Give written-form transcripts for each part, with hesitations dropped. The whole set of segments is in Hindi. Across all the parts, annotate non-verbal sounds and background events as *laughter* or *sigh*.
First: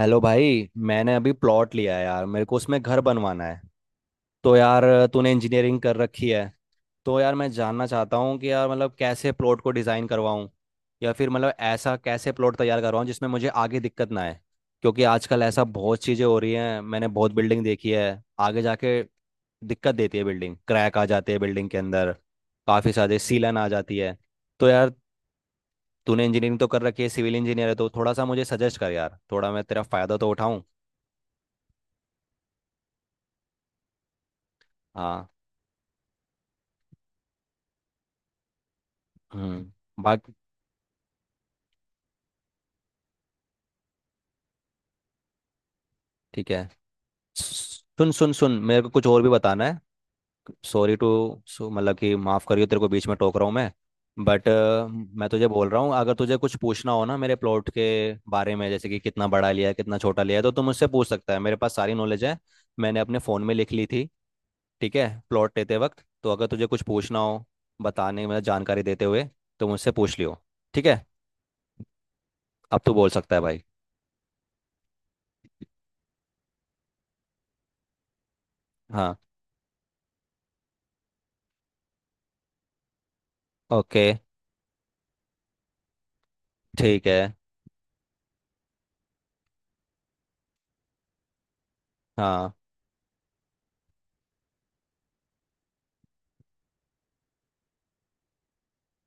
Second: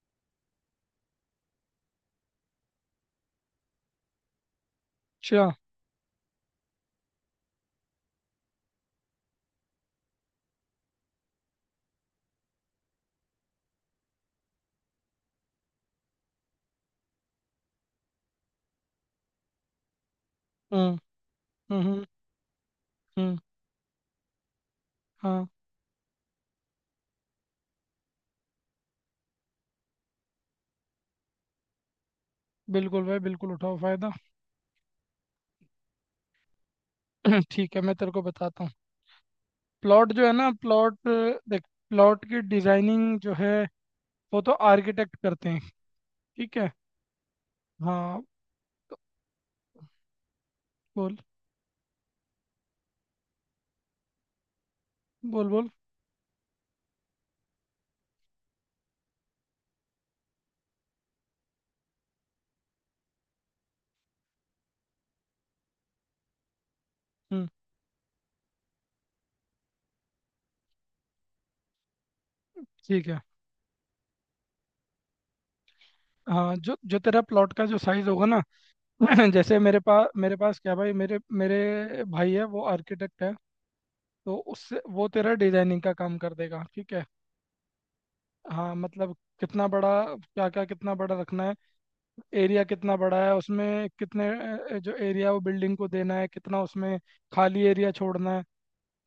हेलो भाई, मैंने अभी प्लॉट लिया है यार। मेरे को उसमें घर बनवाना है तो यार तूने अच्छा। इंजीनियरिंग कर रखी है। तो यार मैं जानना चाहता हूँ कि यार मतलब कैसे प्लॉट को डिज़ाइन करवाऊँ या फिर मतलब ऐसा कैसे प्लॉट तैयार करवाऊँ जिसमें मुझे आगे दिक्कत ना आए। क्योंकि आजकल ऐसा बहुत चीज़ें हो रही हैं, मैंने बहुत बिल्डिंग देखी है आगे जाके दिक्कत देती है, बिल्डिंग क्रैक हम्म। आ जाते हैं बिल्डिंग के हम्म। अंदर, काफ़ी सारे हम्म। सीलन आ जाती है। तो यार हाँ, तूने इंजीनियरिंग तो कर रखी है, सिविल इंजीनियर है, तो थोड़ा सा मुझे सजेस्ट कर यार, थोड़ा मैं तेरा फ़ायदा तो उठाऊँ। बिल्कुल भाई, बिल्कुल उठाओ फायदा। हाँ। *clears throat* ठीक है, मैं तेरे को बताता हूँ। हम्म। प्लॉट जो बाकी है ना, प्लॉट, देख, प्लॉट की डिजाइनिंग जो है वो तो आर्किटेक्ट करते हैं। ठीक ठीक है। है। सुन हाँ, सुन सुन, मेरे को कुछ और भी बताना है। सॉरी टू। बोल सो मतलब कि माफ़ करियो, तेरे को बीच में टोक रहा हूँ मैं, बट मैं तुझे बोल बोल। बोल रहा हूँ अगर तुझे कुछ पूछना हो ना मेरे प्लॉट के बारे में, जैसे कि कितना बड़ा लिया है, कितना छोटा लिया है, तो तू मुझसे पूछ सकता है, मेरे पास सारी नॉलेज है। मैंने अपने फ़ोन में लिख ली थी ठीक है, प्लॉट लेते वक्त। तो अगर तुझे कुछ पूछना हो हम्म। बताने, मतलब जानकारी देते हुए, तो मुझसे पूछ लियो ठीक है। अब तू ठीक बोल है। सकता है भाई। हाँ, जो जो तेरा प्लॉट का जो साइज होगा ना, हाँ। *clears throat* जैसे मेरे पास क्या भाई, मेरे मेरे भाई है वो आर्किटेक्ट है, ओके। तो उससे वो तेरा डिजाइनिंग का काम कर देगा। ठीक है। ठीक है। हाँ मतलब, कितना बड़ा, क्या क्या कितना बड़ा रखना है, हाँ, एरिया कितना बड़ा है, उसमें कितने जो एरिया वो बिल्डिंग को देना है, कितना उसमें खाली एरिया छोड़ना है।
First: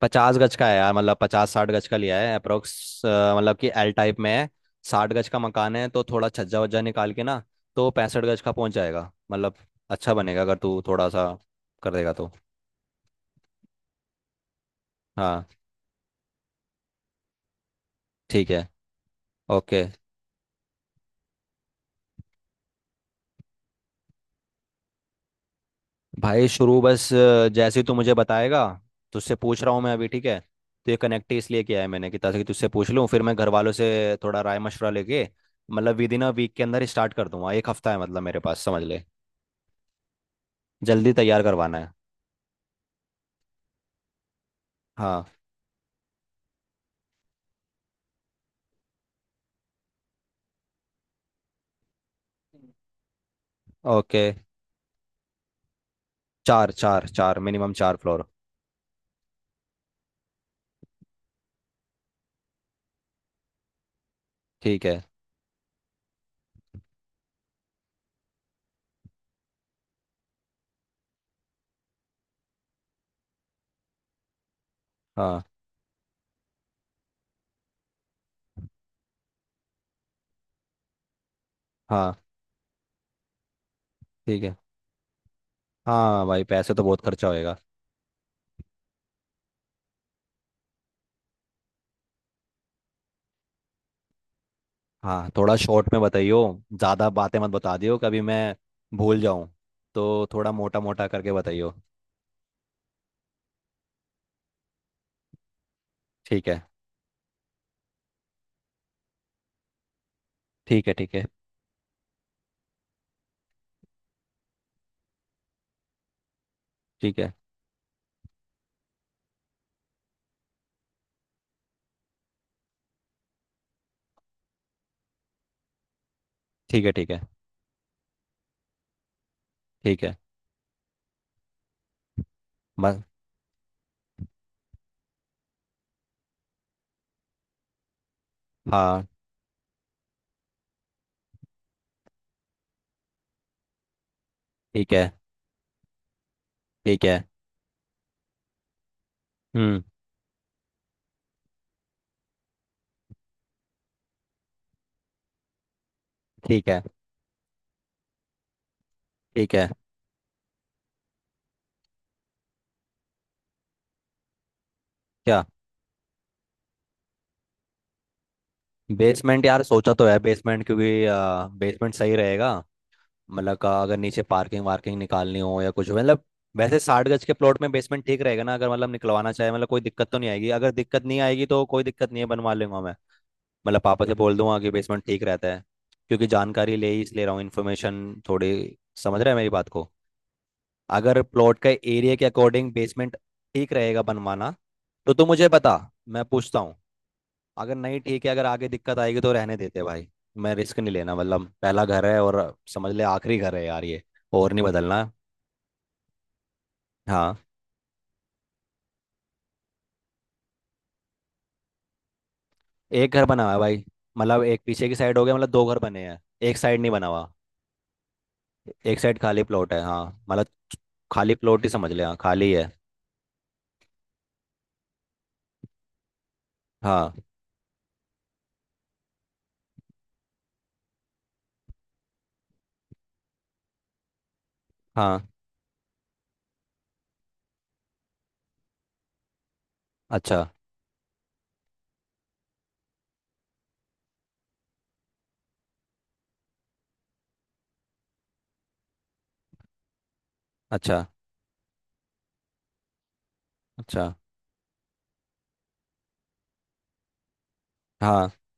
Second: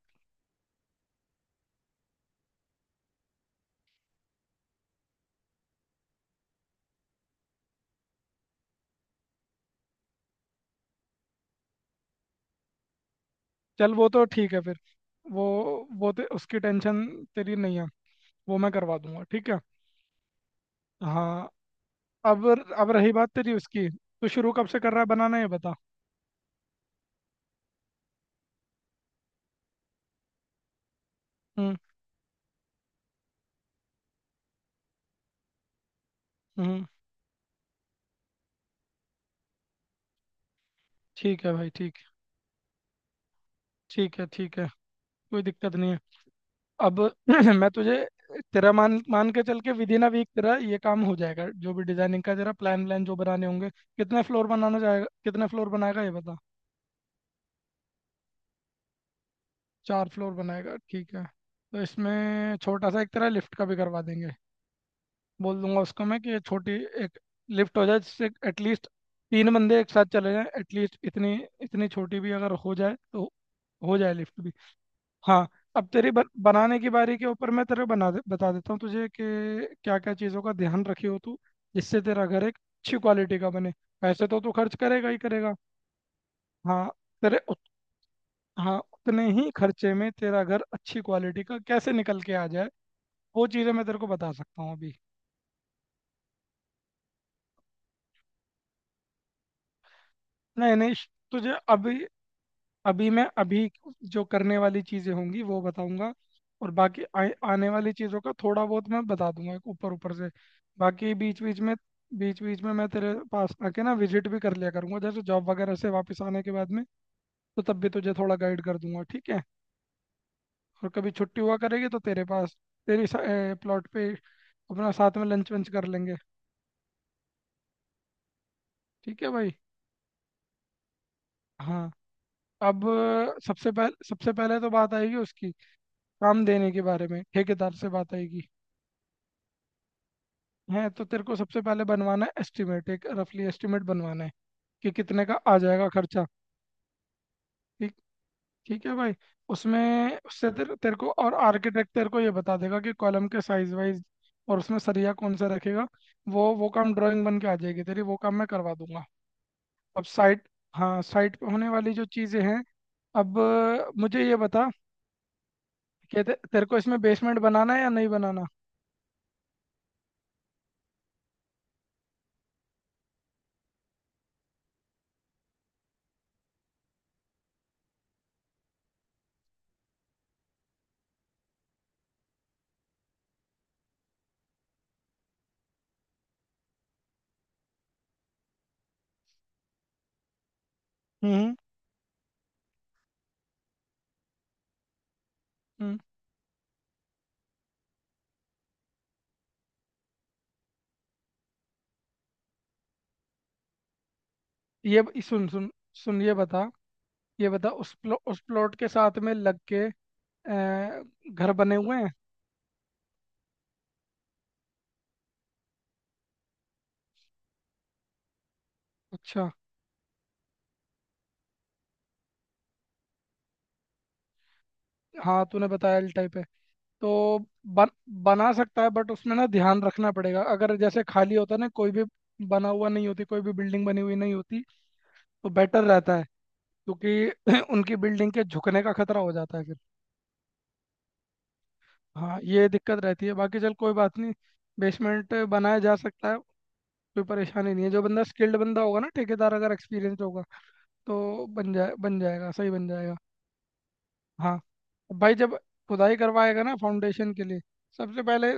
50 गज का है यार। मतलब 50-60 गज का लिया है अप्रोक्स, मतलब कि एल टाइप में है। साठ गज का मकान है, तो थोड़ा छज्जा वज्जा निकाल के ना, तो 65 गज का पहुंच जाएगा मतलब। अच्छा बनेगा अगर तू थोड़ा सा कर देगा तो। चल वो तो ठीक है फिर। वो हाँ। उसकी टेंशन तेरी नहीं है, ठीक वो है। मैं करवा दूंगा। ठीक है। ओके। हाँ। अब अब रही बात तेरी उसकी, तो शुरू कब से कर रहा है बनाना ये बता। भाई शुरू बस जैसे ही तू मुझे बताएगा, तुझसे पूछ रहा हूँ मैं अभी ठीक है। तो ये कनेक्ट ही इसलिए हम्म। किया है मैंने कि ताकि तुझसे पूछ लूँ, फिर मैं घर वालों से थोड़ा राय मशवरा लेके। मतलब विद इन अ वीक के अंदर हम्म। स्टार्ट कर दूंगा, एक हफ्ता है मतलब मेरे पास समझ ले, जल्दी तैयार ठीक है भाई, करवाना है। ठीक, ठीक है, ठीक है, हाँ। कोई दिक्कत नहीं है। अब *clears throat* मैं तुझे, तेरा, मान मान के चल के विद इन अ वीक तेरा ये काम हो जाएगा, जो भी डिजाइनिंग का तेरा प्लान व्लान जो बनाने होंगे। कितने ओके। फ्लोर बनाना चाहेगा, कितने फ्लोर बनाएगा ये बता। चार चार चार मिनिमम, चार फ्लोर। 4 फ्लोर बनाएगा, ठीक है, तो इसमें छोटा सा एक तेरा लिफ्ट का भी करवा देंगे। ठीक है। बोल दूंगा उसको मैं कि ये छोटी एक लिफ्ट हो जाए, जिससे एटलीस्ट 3 बंदे एक साथ चले जाएं, एटलीस्ट इतनी इतनी छोटी भी अगर हो जाए तो हो जाए लिफ्ट भी। हाँ। हाँ। अब तेरी बनाने की बारी के ऊपर मैं बता देता हूँ तुझे कि क्या क्या चीज़ों का ध्यान रखी हो तू, जिससे हाँ। तेरा घर एक अच्छी क्वालिटी का बने। पैसे तो ठीक तू है। खर्च करेगा ही करेगा। हाँ भाई, पैसे तो हाँ, बहुत खर्चा तेरे होएगा। उत, हाँ, उतने ही खर्चे में तेरा घर अच्छी क्वालिटी का कैसे निकल के आ जाए, वो चीज़ें मैं तेरे को बता सकता हूँ अभी। हाँ, थोड़ा शॉर्ट में बताइयो, ज़्यादा बातें मत बता दियो, कभी मैं भूल जाऊँ, तो थोड़ा नहीं मोटा नहीं मोटा करके तुझे बताइयो। अभी अभी मैं अभी जो करने वाली चीजें होंगी वो बताऊंगा। ठीक है। और बाकी आने वाली चीजों का थोड़ा बहुत मैं बता दूंगा ऊपर ऊपर से। ठीक है। ठीक बाकी है। बीच बीच में, बीच बीच में मैं तेरे पास आके ना विजिट भी कर लिया करूंगा, जैसे जॉब वगैरह से वापस आने के बाद में, ठीक है। तो तब भी तुझे थोड़ा गाइड कर दूंगा। ठीक है। और कभी छुट्टी हुआ करेगी तो तेरे पास, तेरी प्लॉट पे अपना साथ में लंच वंच कर लेंगे। ठीक है। ठीक है। ठीक है भाई। ठीक है। हाँ। अब बस। सबसे पहले, सबसे पहले तो बात आएगी उसकी, काम देने के बारे में ठेकेदार से बात आएगी हाँ। है। तो तेरे को सबसे पहले बनवाना है एस्टिमेट, एक रफली एस्टिमेट बनवाना है कि ठीक है। कितने का आ जाएगा खर्चा। ठीक है। ठीक, ठीक है भाई। हम्म। उसमें उससे तेरे तेरे को और आर्किटेक्ट तेरे को ये बता देगा कि कॉलम के साइज वाइज और उसमें सरिया कौन सा रखेगा। वो ठीक वो है। काम ड्राइंग बन के आ जाएगी तेरी, वो काम मैं करवा दूंगा। ठीक है। अब साइट, हाँ, साइट पे होने वाली जो चीज़ें हैं, अब मुझे ये बता क्या? कि तेरे को इसमें बेसमेंट बनाना है या नहीं बनाना। बेसमेंट यार सोचा तो है, बेसमेंट क्योंकि बेसमेंट सही रहेगा, मतलब का अगर नीचे पार्किंग वार्किंग निकालनी हो या कुछ हो मतलब। वैसे 60 गज के प्लॉट में बेसमेंट ठीक रहेगा ना? अगर मतलब निकलवाना चाहे, मतलब कोई दिक्कत तो नहीं आएगी? अगर दिक्कत नहीं आएगी तो कोई दिक्कत नहीं है, बनवा लूंगा मैं, मतलब पापा से बोल दूंगा कि बेसमेंट ठीक रहता है। क्योंकि जानकारी ले ही इसलिए रहा हूँ, इन्फॉर्मेशन थोड़ी। समझ रहे हैं मेरी बात को? अगर हम्म। प्लॉट का एरिया के अकॉर्डिंग बेसमेंट ठीक रहेगा बनवाना तो तू मुझे बता, हम्म। मैं पूछता हूँ। अगर नहीं ठीक है, अगर आगे दिक्कत आएगी तो रहने देते भाई, मैं रिस्क नहीं लेना। मतलब पहला घर है, और समझ ले आखिरी घर है यार ये, और नहीं बदलना। सुन सुन सुन, ये बता, हाँ। ये बता उस उस प्लॉट के साथ में लग के अ, घर बने हुए हैं? एक घर बना हुआ है भाई, मतलब एक पीछे की साइड हो गया, मतलब दो घर बने हैं, एक साइड नहीं बना हुआ, एक साइड खाली अच्छा। प्लॉट है, हाँ, मतलब खाली प्लॉट ही समझ ले, हाँ खाली है। हाँ, तूने बताया एल टाइप है, हाँ। तो बन बना सकता है, बट उसमें ना ध्यान रखना पड़ेगा। अगर जैसे खाली होता ना, कोई भी बना हुआ नहीं होती, कोई भी बिल्डिंग बनी हुई नहीं होती, हाँ। तो बेटर रहता है, क्योंकि *clears throat* उनकी बिल्डिंग के झुकने का खतरा हो जाता है फिर। अच्छा। हाँ, ये दिक्कत रहती है। बाकी चल, कोई बात नहीं, बेसमेंट बनाया जा सकता है, कोई परेशानी नहीं है। जो बंदा स्किल्ड बंदा होगा ना ठेकेदार, अगर एक्सपीरियंस होगा, अच्छा। तो बन जाएगा, सही बन जाएगा। अच्छा। हाँ भाई, जब खुदाई करवाएगा ना फाउंडेशन के लिए, सबसे हाँ। पहले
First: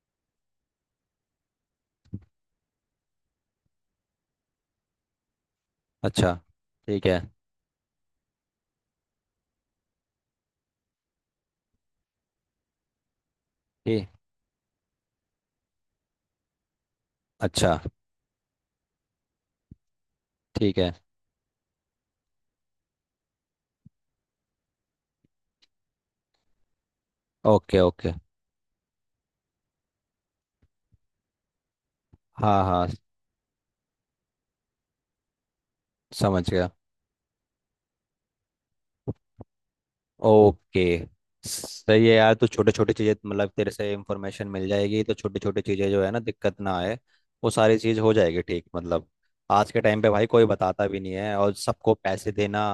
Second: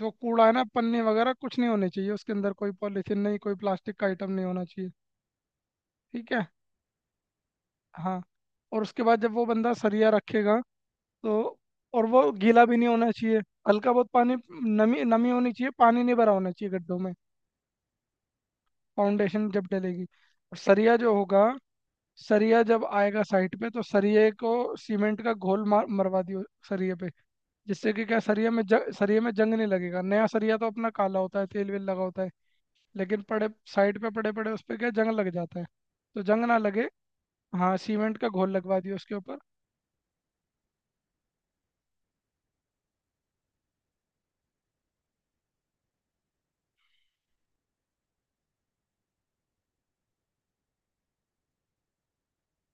जो कूड़ा है ना, पन्नी वगैरह कुछ नहीं होने चाहिए उसके अंदर, कोई पॉलीथीन नहीं, कोई प्लास्टिक का आइटम नहीं होना चाहिए। ठीक अच्छा। है। ठीक है। हाँ, और उसके बाद जब वो बंदा सरिया रखेगा तो, और वो गीला भी नहीं होना चाहिए, हल्का ठीक। बहुत पानी, नमी नमी होनी चाहिए, पानी नहीं भरा होना चाहिए गड्ढों में। अच्छा। फाउंडेशन जब डलेगी और ठीक है। सरिया जो होगा, सरिया जब आएगा साइट पे, तो सरिये को सीमेंट का घोल मार मरवा दियो सरिये पे, ओके। जिससे कि ओके। क्या, सरिया में जंग नहीं लगेगा। नया सरिया तो अपना काला होता है, तेल वेल लगा होता है, हाँ। हाँ। लेकिन पड़े साइड पे पड़े पड़े उस पे क्या जंग लग जाता है, तो जंग समझ ना गया। लगे। हाँ, सीमेंट का घोल लगवा दिया उसके ऊपर। ओके। सही है यार, तो छोटे छोटे चीजें, मतलब तेरे से इंफॉर्मेशन मिल जाएगी तो छोटी छोटी चीजें जो है ना, दिक्कत ना आए, वो सारी चीज हो जाएगी ठीक मतलब। आज के टाइम पे भाई कोई बताता भी नहीं है और सबको पैसे देना।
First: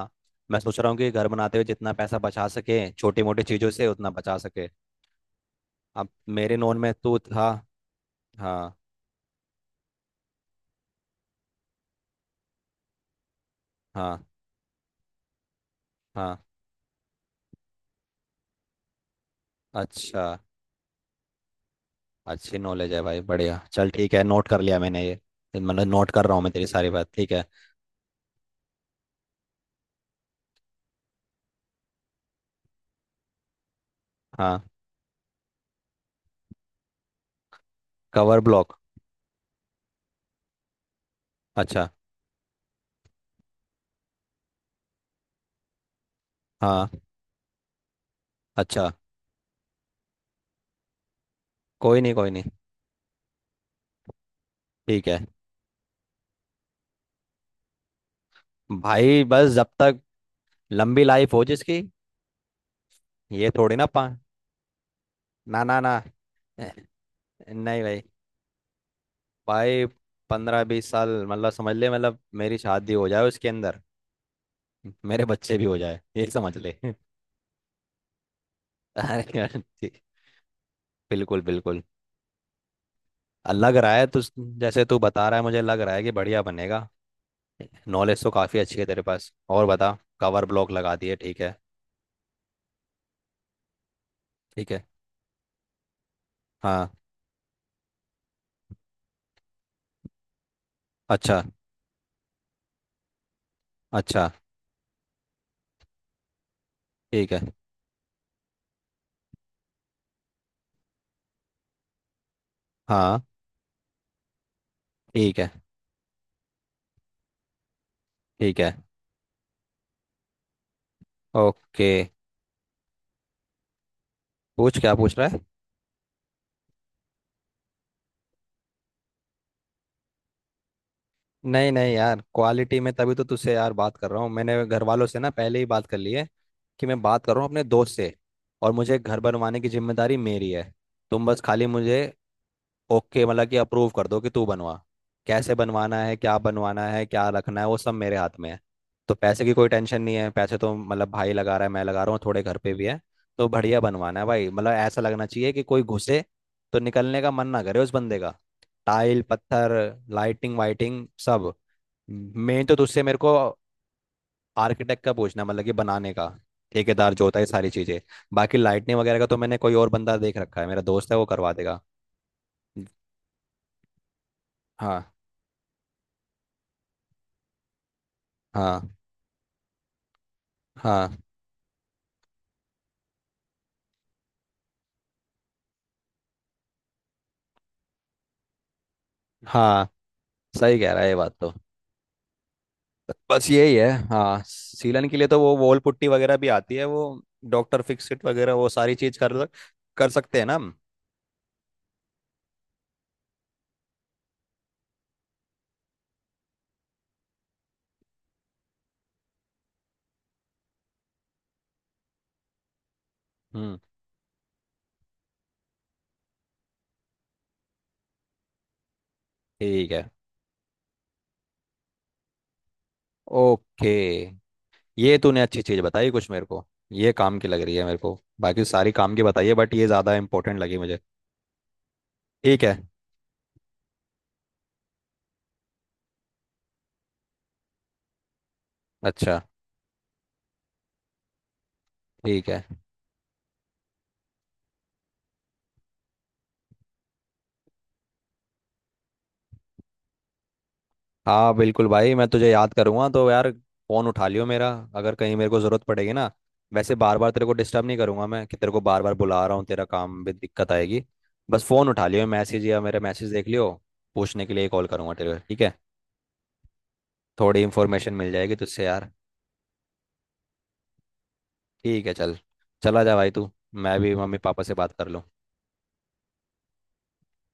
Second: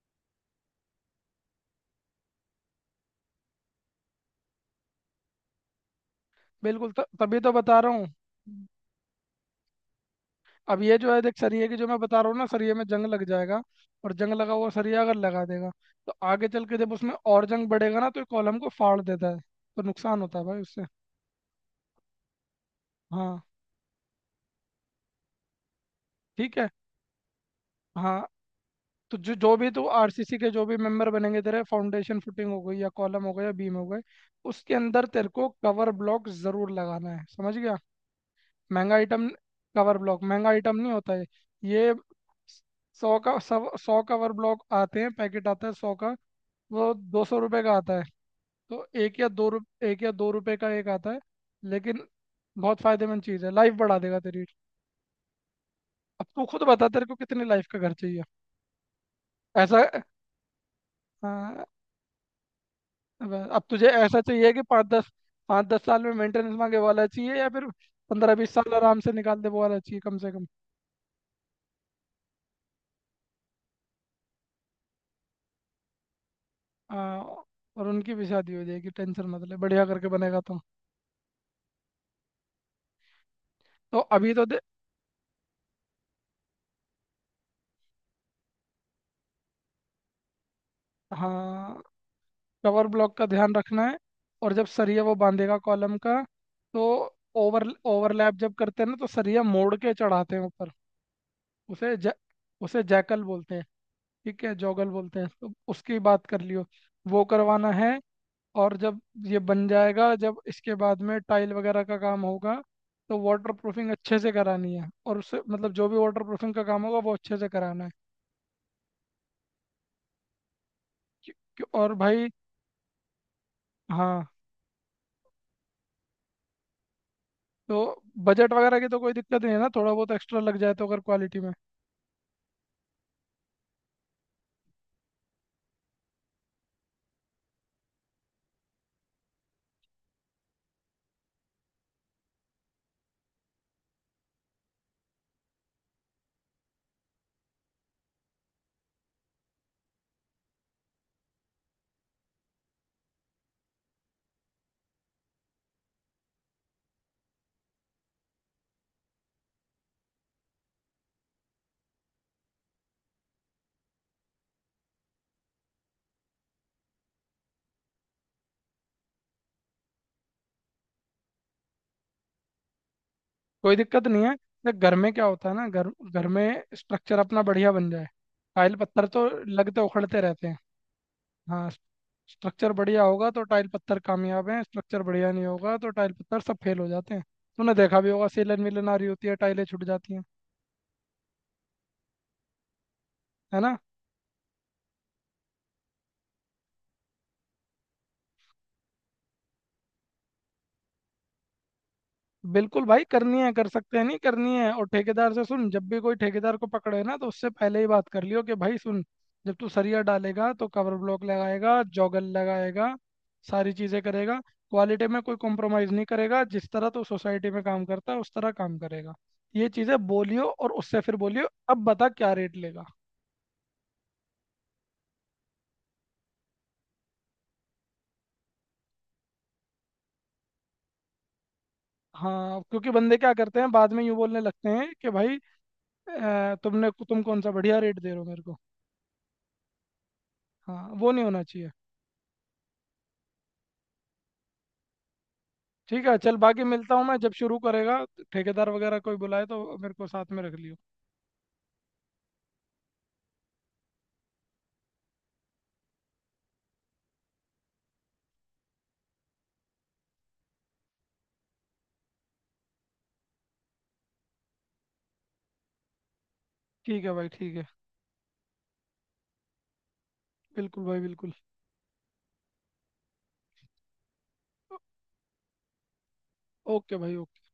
मैं सोच रहा हूँ कि घर बनाते हुए जितना पैसा बचा सके छोटी मोटी चीजों से उतना बचा सके। अब मेरे नोन बिल्कुल, में तू तभी था। तो बता रहा हूँ। हाँ। अब ये जो है देख, सरिया की जो मैं बता रहा हूँ ना, सरिया में जंग लग जाएगा, और हाँ। जंग लगा हुआ सरिया अगर लगा देगा, तो हाँ। आगे चल के जब उसमें और जंग बढ़ेगा ना, तो ये कॉलम को फाड़ देता है, तो नुकसान अच्छा, होता है भाई उससे। अच्छी नॉलेज है भाई, हाँ। बढ़िया चल ठीक है, नोट कर लिया मैंने ये, मतलब नोट कर रहा हूँ मैं ठीक तेरी है। सारी बात ठीक है। हाँ। तो जो जो भी तू RCC के जो भी मेंबर बनेंगे तेरे, फाउंडेशन फुटिंग हो गई, या कॉलम हो गया, या बीम हो गए, हाँ। उसके अंदर तेरे को कवर ब्लॉक जरूर लगाना है, समझ गया। Cover block? महंगा आइटम, कवर ब्लॉक महंगा आइटम नहीं होता है अच्छा। ये। 100 का, 100-100 कवर ब्लॉक आते हैं, पैकेट आता है 100 का, वो हाँ। 200 रुपये का आता है। तो अच्छा। एक या दो रुप एक या 2 रुपये का एक आता है, कोई लेकिन नहीं कोई नहीं। बहुत फायदेमंद चीज़ है, लाइफ बढ़ा देगा तेरी। ठीक है अब तू खुद बता तेरे को कितनी लाइफ का घर चाहिए? भाई, बस जब ऐसा, तक लंबी लाइफ हो हाँ, जिसकी। ये अब थोड़ी ना तुझे पा। ऐसा चाहिए कि 5 10, ना पाँच ना दस ना साल में मेंटेनेंस ए, मांगे वाला चाहिए, या फिर नहीं भाई 15 20 साल आराम से निकाल दे वो वाला भाई चाहिए कम से कम? 15-20 साल मतलब समझ ले, मतलब मेरी शादी हो जाए उसके अंदर, मेरे बच्चे भी हो जाए ये समझ ले। *laughs* आ, और उनकी भी शादी हो जाएगी, अरे टेंशन मत यार, ले, बढ़िया ठीक, करके बनेगा तो। बिल्कुल बिल्कुल। लग रहा तो है तू, अभी तो दे। जैसे तू बता रहा है मुझे लग रहा है कि बढ़िया बनेगा। नॉलेज तो काफ़ी अच्छी है तेरे पास। और बता, कवर ब्लॉक लगा दिए ठीक है। हाँ, कवर ब्लॉक का ध्यान रखना है। और जब ठीक है। सरिया वो बांधेगा कॉलम का, तो हाँ। ओवर ओवरलैप जब करते हैं ना, तो सरिया मोड़ के चढ़ाते हैं ऊपर। अच्छा। उसे जै, उसे जैकल बोलते हैं, अच्छा। ठीक है, जॉगल बोलते हैं, तो उसकी बात कर लियो, वो ठीक है। करवाना है। और जब ये बन जाएगा, जब इसके बाद में टाइल वगैरह का काम होगा, तो हाँ। वाटर प्रूफिंग अच्छे से करानी है, और ठीक उससे है। मतलब जो भी वाटर प्रूफिंग का काम होगा वो अच्छे से कराना है। ठीक है। क्यों- क्यों- ओके। और भाई, हाँ, पूछ, क्या पूछ रहा है? तो बजट वगैरह की तो कोई दिक्कत नहीं है ना, थोड़ा बहुत एक्स्ट्रा लग जाए तो अगर क्वालिटी में, नहीं नहीं यार, क्वालिटी में तभी तो तुझसे यार बात कर रहा हूँ। मैंने घर वालों से ना पहले ही बात कर ली है कि मैं बात कर रहा हूँ अपने दोस्त से, और मुझे घर बनवाने की जिम्मेदारी मेरी है, तुम बस खाली मुझे ओके मतलब कि अप्रूव कर दो कि तू बनवा। कैसे बनवाना है, क्या बनवाना है, क्या रखना है, वो सब मेरे हाथ में है। तो पैसे की कोई टेंशन नहीं है, पैसे तो मतलब भाई लगा रहा है, मैं लगा रहा हूँ, थोड़े घर पे भी है। तो बढ़िया बनवाना है भाई, मतलब ऐसा लगना चाहिए कि कोई घुसे तो निकलने का मन ना करे उस बंदे का। टाइल, पत्थर, लाइटिंग वाइटिंग सब। मेन तो तुझसे मेरे को आर्किटेक्ट का पूछना है, मतलब कि बनाने का, ठेकेदार जो होता है, ये सारी चीजें। बाकी लाइटनिंग वगैरह का तो मैंने कोई और बंदा देख रखा है, मेरा दोस्त है वो करवा देगा। कोई दिक्कत नहीं है। देख घर हाँ। में क्या होता है ना, घर घर में स्ट्रक्चर अपना बढ़िया बन जाए, टाइल हाँ। पत्थर तो लगते उखड़ते रहते हैं। हाँ। हाँ, स्ट्रक्चर बढ़िया होगा तो टाइल पत्थर कामयाब हैं, स्ट्रक्चर बढ़िया नहीं होगा तो टाइल पत्थर सब फेल हो जाते हैं। तूने देखा भी होगा, सेलन वेलन आ रही होती है, टाइलें छूट हाँ, जाती हैं, सही कह रहा है ये बात तो। बस है यही ना। है, हाँ, सीलन के लिए तो वो वॉल पुट्टी वगैरह भी आती है, वो डॉक्टर फिक्सिट वगैरह वो सारी चीज कर कर सकते हैं ना हम? बिल्कुल भाई करनी है, कर सकते हैं, नहीं करनी है, और ठेकेदार से सुन, जब भी कोई ठेकेदार को पकड़े ना तो उससे पहले ही बात कर लियो कि भाई सुन, जब तू सरिया डालेगा तो कवर ब्लॉक लगाएगा, जोगल लगाएगा, सारी हम्म। चीज़ें करेगा, क्वालिटी में कोई कॉम्प्रोमाइज़ नहीं करेगा, जिस तरह तू सोसाइटी में काम करता है उस तरह काम करेगा। ये ठीक चीज़ें है। बोलियो, और उससे फिर बोलियो अब बता क्या रेट लेगा। ओके। ये तूने अच्छी चीज बताई कुछ मेरे को, ये काम की लग रही है मेरे को। बाकी सारी काम की बताइए बट ये ज्यादा इंपॉर्टेंट लगी मुझे। हाँ, ठीक है। क्योंकि बंदे क्या करते हैं बाद में यूँ बोलने लगते हैं कि भाई तुम कौन सा बढ़िया रेट दे रहे हो मेरे को। अच्छा। हाँ, वो नहीं होना चाहिए। ठीक है। ठीक है, चल, बाकी मिलता हूँ मैं जब शुरू करेगा, ठेकेदार वगैरह कोई बुलाए तो मेरे को साथ में रख लियो। हाँ बिल्कुल भाई, मैं तुझे याद करूंगा तो यार फोन उठा लियो मेरा, अगर कहीं मेरे को जरूरत पड़ेगी ना। वैसे बार बार तेरे को डिस्टर्ब नहीं करूंगा मैं कि तेरे को बार बार बुला रहा हूँ, तेरा काम भी दिक्कत आएगी। बस फोन उठा लियो, मैसेज या मेरा मैसेज देख लियो, पूछने के लिए कॉल करूंगा तेरे को ठीक है। ठीक है भाई, ठीक थोड़ी है। इन्फॉर्मेशन मिल जाएगी तुझसे यार। बिल्कुल भाई बिल्कुल। ठीक है चल, चला जा भाई तू, मैं भी मम्मी पापा से ओ- बात कर लूँ। ओके भाई, ओके।